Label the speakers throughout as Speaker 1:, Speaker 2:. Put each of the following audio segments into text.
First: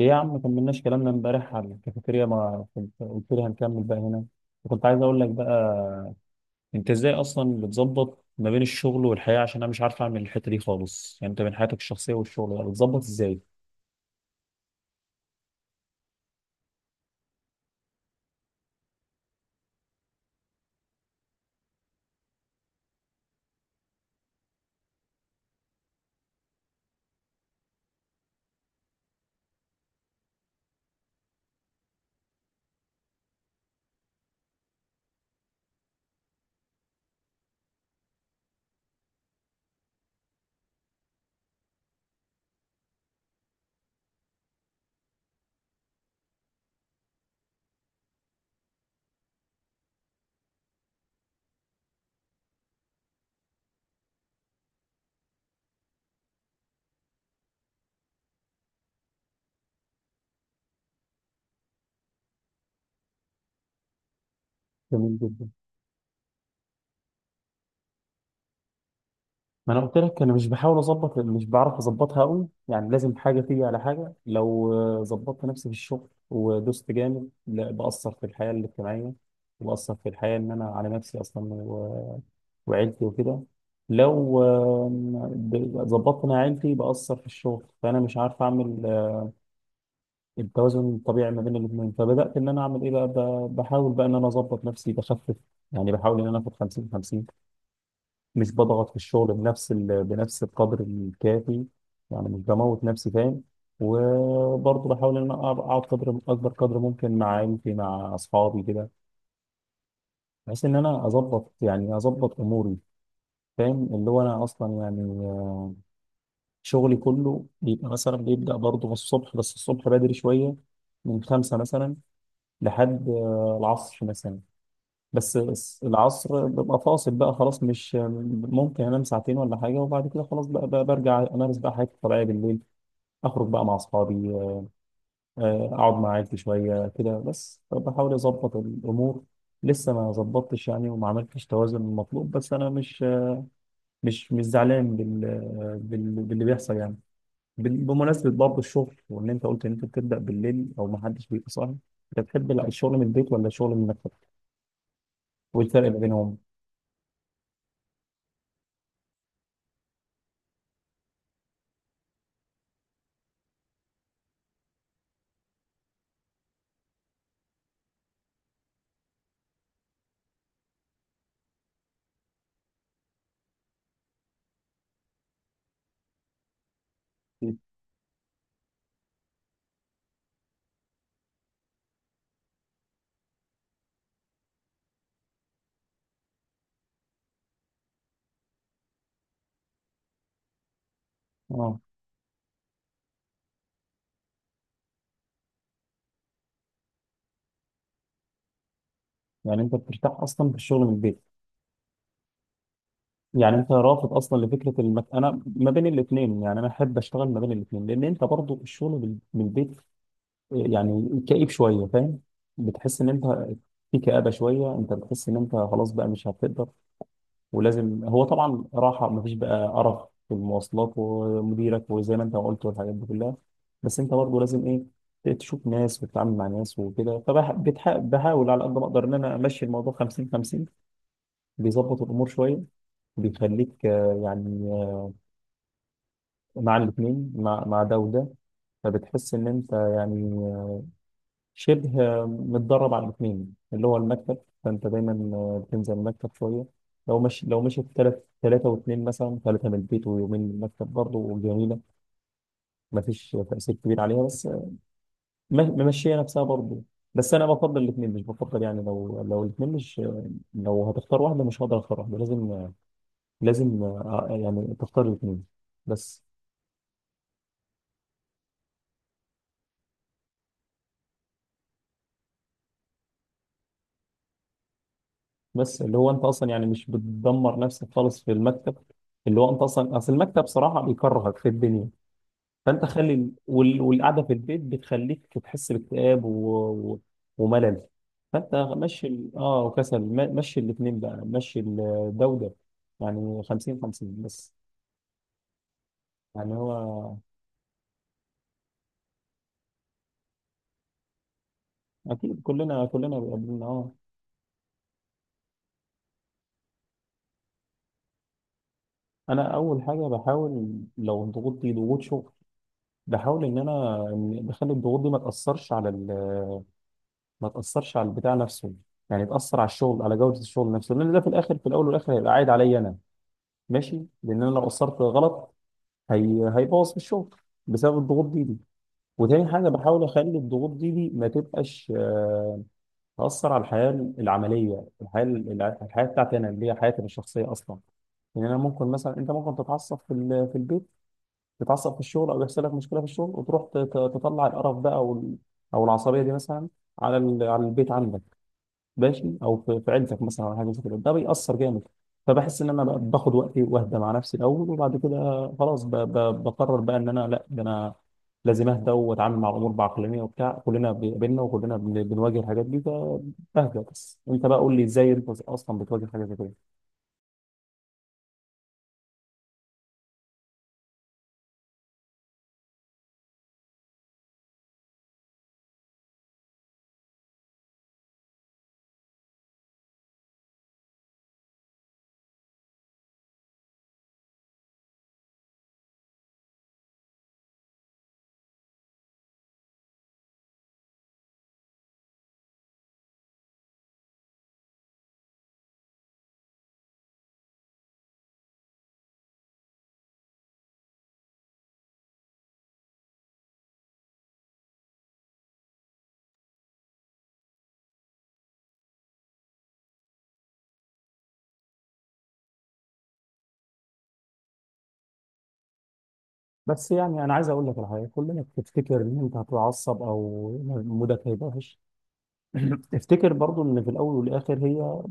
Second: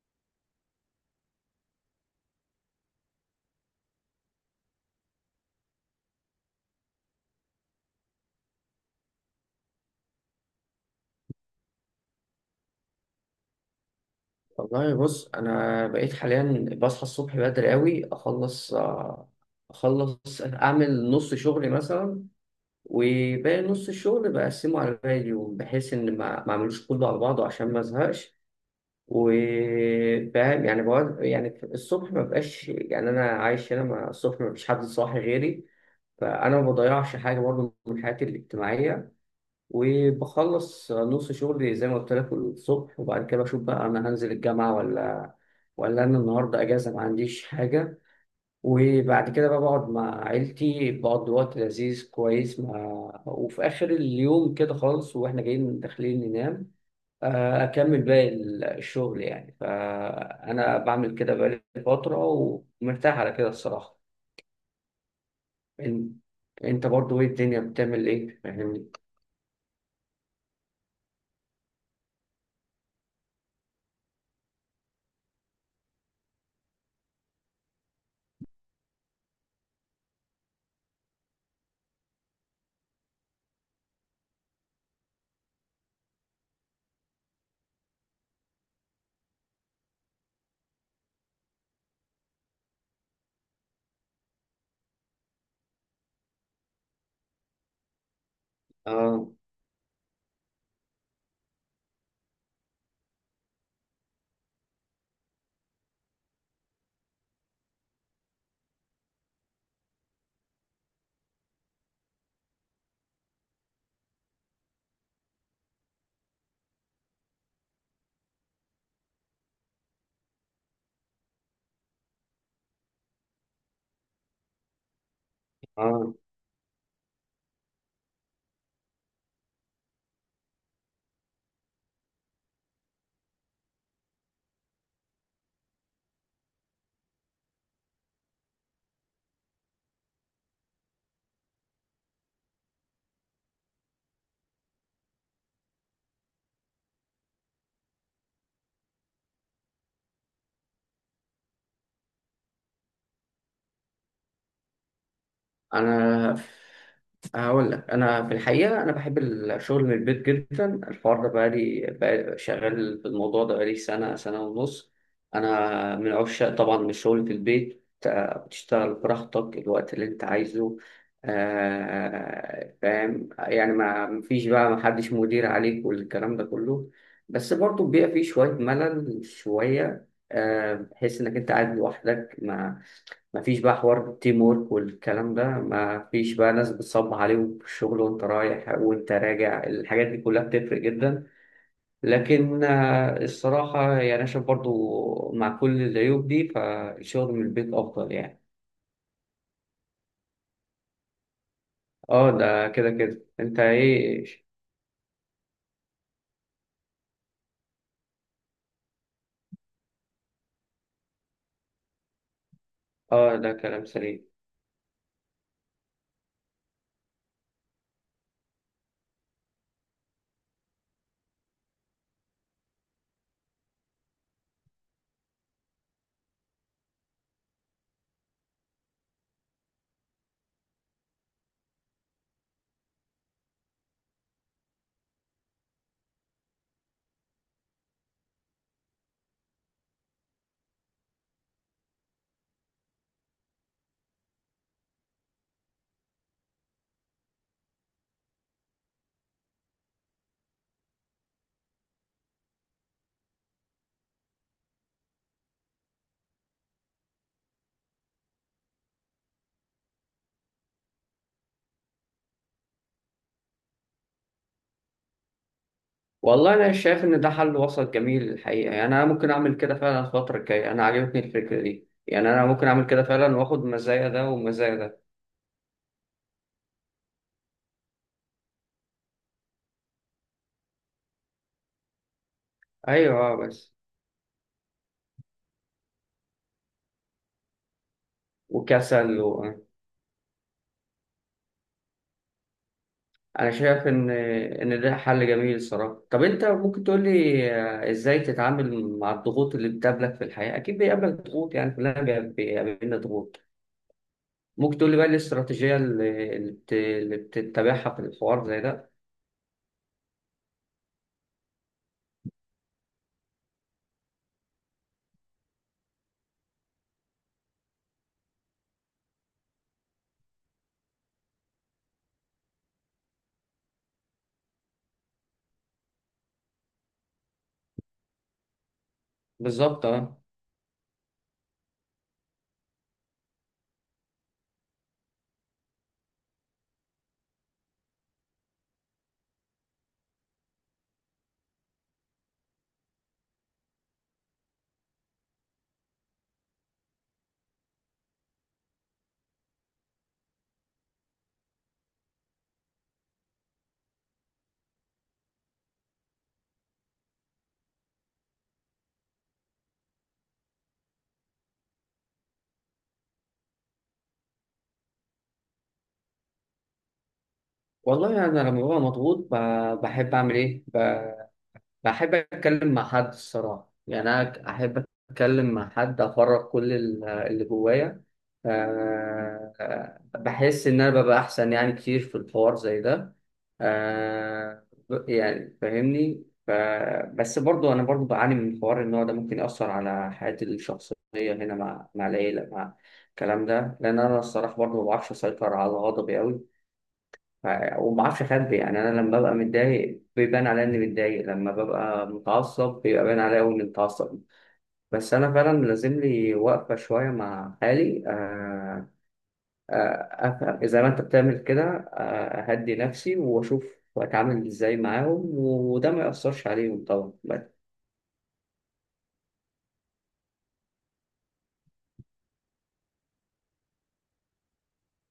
Speaker 1: ايه يا عم كملناش كلامنا امبارح على الكافيتيريا، ما كنت قلت لي هنكمل بقى هنا؟ وكنت عايز اقول لك بقى، انت ازاي اصلا بتظبط ما بين الشغل والحياه؟ عشان انا مش عارف اعمل الحته دي خالص. يعني انت بين حياتك الشخصيه والشغل بقى بتظبط ازاي؟
Speaker 2: والله بص، انا بقيت حاليا بصحى الصبح بدري قوي. اخلص اعمل نص شغلي مثلا، وباقي نص الشغل بقسمه على باقي اليوم، بحيث ان ما اعملوش كله على بعضه عشان ما ازهقش. وفاهم يعني، بقعد يعني الصبح، ما بقاش يعني انا عايش هنا، ما الصبح ما فيش حد صاحي غيري، فانا ما بضيعش حاجه برضه من حياتي الاجتماعيه. وبخلص نص شغلي زي ما قلت لك الصبح، وبعد كده بشوف بقى، انا هنزل الجامعة ولا انا النهارده اجازة ما عنديش حاجة. وبعد كده بقى بقعد مع عيلتي، بقضي وقت لذيذ كويس مع، وفي اخر اليوم كده خالص واحنا جايين داخلين ننام، اكمل باقي الشغل يعني. فانا بعمل كده بقالي فترة، ومرتاح على كده الصراحة.
Speaker 1: جميل جدا.
Speaker 2: إن- انت برضو ايه؟ الدنيا بتعمل ايه؟ فاهمني.
Speaker 1: ما انا قلت لك انا مش بحاول اظبط، مش بعرف اظبطها قوي. يعني لازم حاجه تيجي على حاجه. لو ظبطت نفسي في الشغل ودوست جامد، لا بأثر في الحياه الاجتماعيه وبأثر في الحياه ان انا على نفسي اصلا وعيلتي وكده. لو ظبطت انا عيلتي بأثر في الشغل، فانا مش عارف اعمل التوازن الطبيعي ما بين الاثنين. فبدأت ان انا اعمل ايه بقى، بحاول بقى ان انا اظبط نفسي، بخفف. يعني بحاول ان انا اخد 50 50. مش بضغط في
Speaker 2: اه،
Speaker 1: الشغل بنفس القدر الكافي. يعني مش بموت نفسي، فاهم؟ وبرضه بحاول ان انا أقعد قدر اكبر قدر ممكن مع عيلتي مع اصحابي كده، بحيث ان انا اظبط يعني اظبط اموري. فاهم؟ اللي هو انا اصلا يعني شغلي كله بيبقى مثلا بيبدأ برضه من الصبح، بس الصبح بدري شوية، من خمسة مثلا لحد العصر مثلا. بس
Speaker 2: اه.
Speaker 1: العصر ببقى فاصل بقى خلاص، مش ممكن. أنام ساعتين ولا حاجة، وبعد كده خلاص بقى برجع أمارس بقى حياتي الطبيعية بالليل، أخرج بقى مع أصحابي، أقعد مع عيلتي شوية كده. بس بحاول أظبط الأمور. لسه ما ظبطتش يعني وما عملتش توازن المطلوب، بس أنا مش زعلان باللي بيحصل يعني. بمناسبة برضه الشغل، وإن أنت قلت إن أنت بتبدأ بالليل أو ما حدش بيبقى صاحي، أنت بتحب لا الشغل من البيت ولا الشغل من المكتب؟ والفرق ما
Speaker 2: انا
Speaker 1: بينهم؟
Speaker 2: هقول لك، انا في الحقيقه انا بحب الشغل من البيت جدا. الحوار ده بقالي شغال في الموضوع ده بقالي سنه ونص. انا من عشاق طبعا الشغل في البيت. بتشتغل براحتك الوقت اللي انت عايزه. فاهم يعني، ما فيش بقى، ما حدش مدير عليك والكلام ده كله. بس برضه بيبقى فيه شويه ملل، شويه بحيث انك انت قاعد لوحدك، مفيش بقى حوار التيم وورك والكلام ده، مفيش بقى ناس بتصب عليهم في الشغل وانت رايح وانت راجع. الحاجات دي كلها بتفرق جدا.
Speaker 1: آه.
Speaker 2: لكن الصراحة يعني، أنا شايف برضو مع كل العيوب دي فالشغل من البيت أفضل يعني.
Speaker 1: يعني أنت بترتاح أصلا في الشغل من البيت،
Speaker 2: اه، ده كده كده
Speaker 1: يعني
Speaker 2: انت
Speaker 1: أنت رافض
Speaker 2: ايه.
Speaker 1: أصلا لفكرة أنا ما بين الاتنين. يعني أنا أحب أشتغل ما بين الاتنين، لأن أنت برضه الشغل من البيت يعني كئيب شوية، فاهم؟ بتحس إن أنت
Speaker 2: اه، ده كلام
Speaker 1: في
Speaker 2: سليم.
Speaker 1: كآبة شوية، أنت بتحس إن أنت خلاص بقى مش هتقدر. ولازم هو طبعا راحه، مفيش بقى قرف في المواصلات ومديرك وزي ما انت ما قلت والحاجات دي كلها. بس انت برضه لازم ايه، تشوف ناس وتتعامل مع ناس وكده. فبحاول على قد ما اقدر ان انا امشي الموضوع 50 50. بيظبط الامور شويه، بيخليك مع الاثنين، مع ده وده. فبتحس ان انت يعني شبه متدرب على الاثنين اللي هو المكتب. فانت دايما بتنزل المكتب شويه. لو مش لو مشيت ثلاثه واثنين مثلا، ثلاثه من البيت ويومين من المكتب، برضه جميله. ما فيش تاثير كبير عليها، بس ممشيه نفسها برضه. بس انا بفضل الاثنين، مش بفضل يعني، لو الاثنين مش، لو هتختار واحده مش هقدر اختار واحده، لازم لازم يعني تختار الاثنين بس.
Speaker 2: والله انا شايف ان ده حل وسط جميل الحقيقة يعني. انا ممكن اعمل كده فعلا الفترة الجاية، انا عجبتني الفكرة دي يعني. انا ممكن اعمل كده فعلا واخد مزايا ده ومزايا ده.
Speaker 1: بس اللي هو انت اصلا يعني مش بتدمر نفسك خالص في المكتب، اللي هو انت اصلا اصل المكتب صراحه بيكرهك في الدنيا. فانت خلي
Speaker 2: ايوه، بس.
Speaker 1: والقعده في البيت بتخليك تحس باكتئاب و... وملل. فانت مشي
Speaker 2: وكسل و،
Speaker 1: اه وكسل، مشي الاثنين بقى، مشي ده وده. يعني
Speaker 2: انا
Speaker 1: 50
Speaker 2: شايف ان
Speaker 1: 50 بس.
Speaker 2: ان ده حل جميل الصراحه. طب انت
Speaker 1: يعني هو
Speaker 2: ممكن تقول لي ازاي تتعامل مع الضغوط اللي بتقابلك في الحياه؟ اكيد بيقابلك ضغوط، يعني كلنا
Speaker 1: اكيد كلنا
Speaker 2: بيقابلنا
Speaker 1: كلنا
Speaker 2: ضغوط.
Speaker 1: بيقابلنا، اه.
Speaker 2: ممكن تقول لي بقى إيه الاستراتيجيه اللي بتتبعها في الحوار زي ده؟
Speaker 1: انا اول حاجه بحاول، لو الضغوط دي ضغوط شغل، بحاول ان انا إن بخلي الضغوط دي ما تاثرش على ما تاثرش على البتاع نفسه. يعني تاثر على الشغل، على جوده الشغل نفسه، لان ده في الاخر، في الاول والاخر هيبقى عايد عليا انا. ماشي. لان انا لو قصرت غلط، هي هيبوظ في الشغل بسبب الضغوط دي. وتاني حاجه
Speaker 2: بالظبط،
Speaker 1: بحاول
Speaker 2: اه.
Speaker 1: اخلي الضغوط دي ما تبقاش تاثر على الحياه العمليه، الحياه الحياه بتاعتي انا، اللي هي حياتي الشخصيه اصلا. لان انا ممكن مثلا، انت ممكن تتعصب في في البيت، تتعصب في الشغل او يحصل لك مشكله في الشغل وتروح تطلع القرف ده او او العصبيه دي مثلا، على على البيت عندك، ماشي، او في عيلتك مثلا او حاجه زي كده. ده بيأثر جامد. فبحس ان انا بقى باخد وقتي واهدى مع نفسي الاول، وبعد كده خلاص بقرر بقى ان انا لا، ده انا لازم اهدى واتعامل مع الامور بعقلانيه وبتاع. كلنا بيقابلنا وكلنا بنواجه الحاجات دي، فبهدى. بس انت بقى قول لي ازاي انت اصلا بتواجه حاجه زي كده.
Speaker 2: والله انا يعني لما ببقى مضغوط، بحب اعمل ايه، بحب أتكلم مع حد الصراحة. يعني أنا أحب أتكلم مع حد، أفرغ كل اللي جوايا. أه آه، بحس إن أنا ببقى أحسن، يعني كتير في الحوار زي ده. أه. يعني فاهمني. بس برضو أنا برضو بعاني من حوار إن هو ده ممكن يأثر على حياتي الشخصية هنا، مع العيلة، مع الكلام ده، لأن أنا الصراحة برضو ما بعرفش أسيطر على غضبي أوي. ف- وما اعرفش اخبي يعني، انا لما ببقى متضايق بيبان عليا اني متضايق، لما ببقى متعصب بيبقى باين عليا أوي اني متعصب. بس انا فعلا لازم لي وقفه شويه مع حالي، افهم زي ما انت بتعمل كده، اهدي نفسي واشوف اتعامل ازاي معاهم، وده ما ياثرش عليهم
Speaker 1: بس
Speaker 2: طبعا
Speaker 1: يعني انا عايز
Speaker 2: بس.
Speaker 1: اقول لك على حاجه. كلنا بتفتكر ان انت هتتعصب او مودك هيبقى وحش. افتكر برضو ان في الاول والاخر هي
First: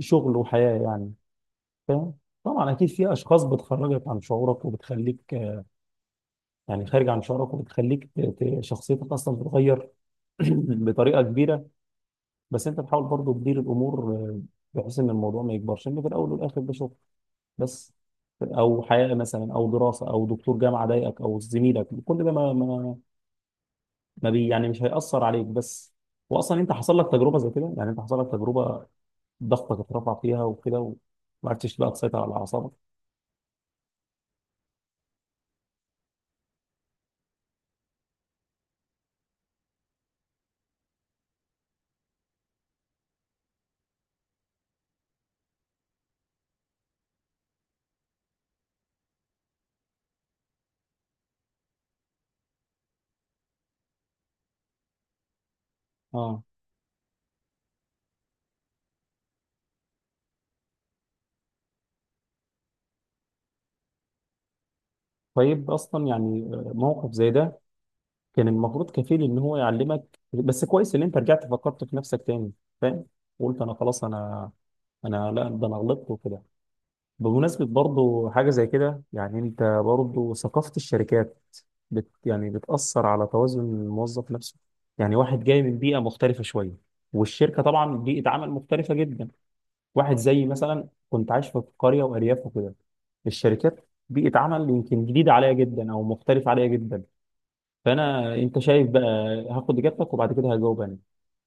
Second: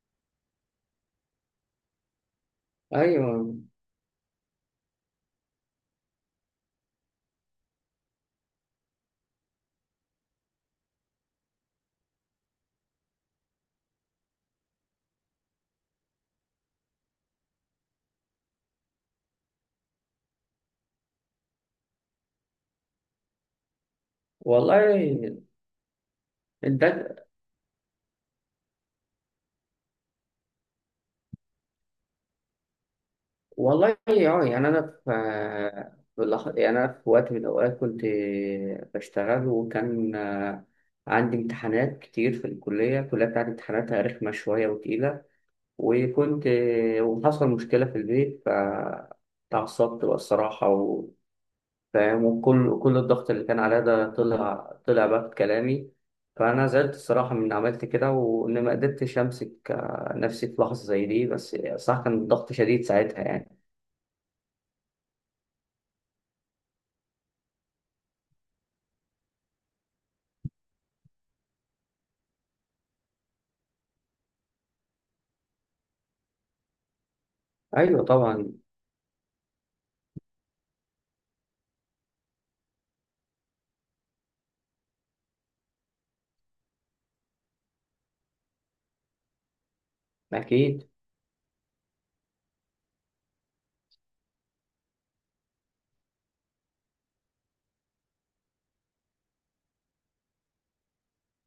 Speaker 1: شغل وحياه يعني، فاهم؟ طبعا اكيد في اشخاص
Speaker 2: ايوه.
Speaker 1: بتخرجك عن شعورك وبتخليك يعني خارج عن شعورك، وبتخليك شخصيتك اصلا تتغير، بطريقه كبيره. بس انت بتحاول برضه تدير الامور بحيث ان الموضوع ما يكبرش، ان في الاول والاخر ده شغل بس. او حياه مثلا او دراسه او دكتور جامعه ضايقك او زميلك، كل ده ما ما ما بي يعني مش
Speaker 2: والله.
Speaker 1: هيأثر عليك بس. واصلا انت حصل لك
Speaker 2: ده.
Speaker 1: تجربه زي كده، يعني انت حصل لك تجربه ضغطك اترفع فيها وكده، وما عرفتش بقى تسيطر على اعصابك.
Speaker 2: والله، اه. يعني انا في يعني انا في وقت من الاوقات كنت بشتغل، وكان عندي امتحانات كتير في الكليه بتاعتي امتحاناتها رخمه شويه وتقيله. وكنت وحصل مشكله في البيت فتعصبت بقى الصراحه و، فاهم، وكل كل الضغط اللي كان عليا ده طلع بقى في كلامي.
Speaker 1: اه.
Speaker 2: فانا زعلت الصراحه من إني عملت كده، وان ما قدرتش امسك نفسي في لحظه زي دي، بس صح كان الضغط شديد ساعتها يعني.
Speaker 1: طيب اصلا يعني، موقف زي ده كان المفروض كفيل ان هو يعلمك، بس كويس ان انت رجعت فكرت في نفسك تاني، فاهم؟ قلت انا خلاص، انا لا، ده انا غلطت وكده. بمناسبة
Speaker 2: ايوه
Speaker 1: برضو حاجة
Speaker 2: طبعا.
Speaker 1: زي كده، يعني انت برضو ثقافة الشركات يعني بتأثر على توازن الموظف نفسه. يعني واحد جاي من بيئة مختلفة شوية، والشركة طبعا بيئة عمل مختلفة جدا. واحد زي مثلا
Speaker 2: اكيد.
Speaker 1: كنت عايش في قرية وأرياف وكده، الشركات بيئة عمل يمكن جديدة عليا جدا أو مختلفة عليا جدا. فانا، انت شايف بقى، هاخد اجابتك وبعد كده هجاوب انا.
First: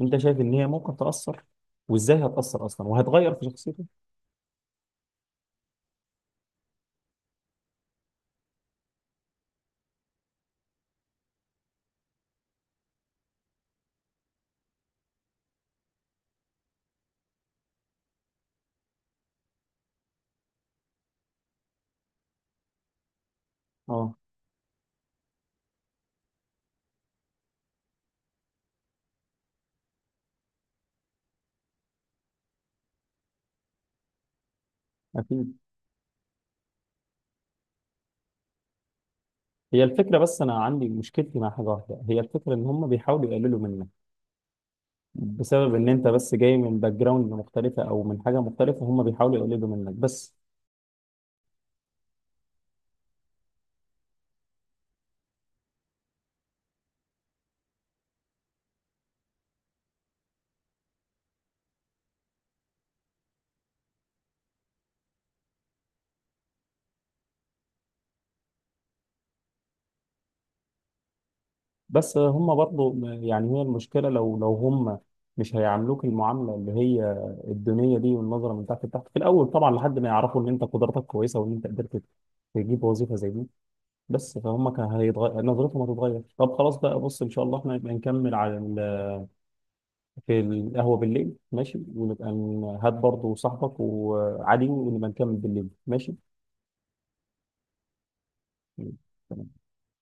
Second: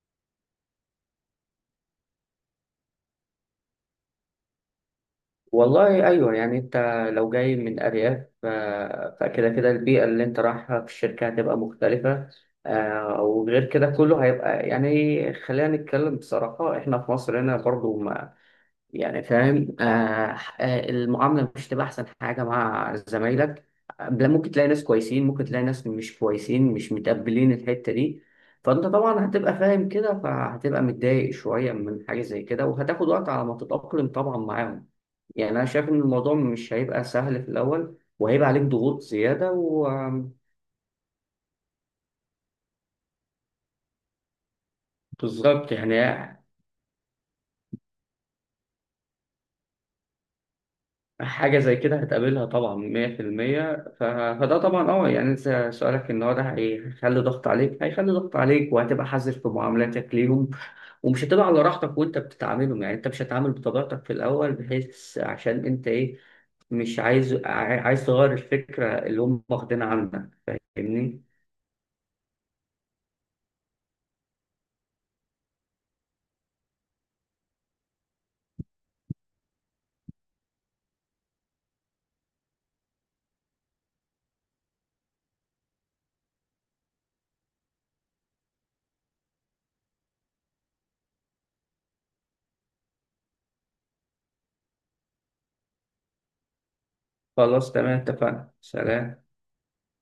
Speaker 1: انت شايف ان هي ممكن تاثر، وازاي هتاثر اصلا وهتغير في شخصيته؟
Speaker 2: والله ايوه. يعني انت لو جاي من ارياف، فكده كده البيئه اللي انت رايحها في الشركه هتبقى مختلفه. وغير كده كله هيبقى، يعني خلينا نتكلم بصراحه، احنا في مصر هنا برضو. يعني فاهم. آه، المعاملة مش تبقى أحسن حاجة مع زمايلك.
Speaker 1: اه
Speaker 2: لا، ممكن تلاقي ناس كويسين، ممكن تلاقي ناس مش كويسين، مش متقبلين الحتة دي. فأنت طبعا هتبقى فاهم كده، فهتبقى متضايق شوية من حاجة زي كده، وهتاخد وقت على ما تتأقلم طبعا معاهم. يعني
Speaker 1: اكيد.
Speaker 2: أنا شايف إن الموضوع مش هيبقى سهل في الأول، وهيبقى عليك ضغوط زيادة
Speaker 1: هي
Speaker 2: و،
Speaker 1: الفكره، بس انا عندي مشكلتي مع حاجه واحده، هي الفكره ان هم بيحاولوا يقللوا منك
Speaker 2: بالظبط،
Speaker 1: بسبب ان
Speaker 2: يعني
Speaker 1: انت بس جاي من باك جراوند مختلفه او من حاجه مختلفه. هم بيحاولوا يقللوا منك بس.
Speaker 2: حاجة زي كده هتقابلها طبعا 100%. فده طبعا اه، يعني انت سؤالك ان هو ده هيخلي ضغط عليك، هيخلي ضغط عليك، وهتبقى حذر في معاملاتك ليهم، ومش هتبقى على راحتك وانت بتتعاملهم، يعني انت مش هتتعامل بطبيعتك في الاول بحيث عشان انت ايه، مش عايز عايز تغير الفكرة اللي هم واخدينها عنك. فاهمني؟
Speaker 1: بس هم برضو يعني، هي المشكلة لو هم مش هيعاملوك المعاملة اللي هي الدونية دي والنظرة من تحت لتحت في الأول طبعا، لحد ما يعرفوا إن أنت قدراتك كويسة وإن أنت قدرت تجيب وظيفة زي دي. بس فهم كان هيتغير، نظرتهم هتتغير. طب خلاص بقى، بص إن شاء الله إحنا نبقى نكمل على في القهوة بالليل، ماشي؟ ونبقى هات برضو صاحبك وعادي، ونبقى نكمل بالليل، ماشي.
Speaker 2: خلاص تمام، اتفقنا. سلام.
Speaker 1: تمام.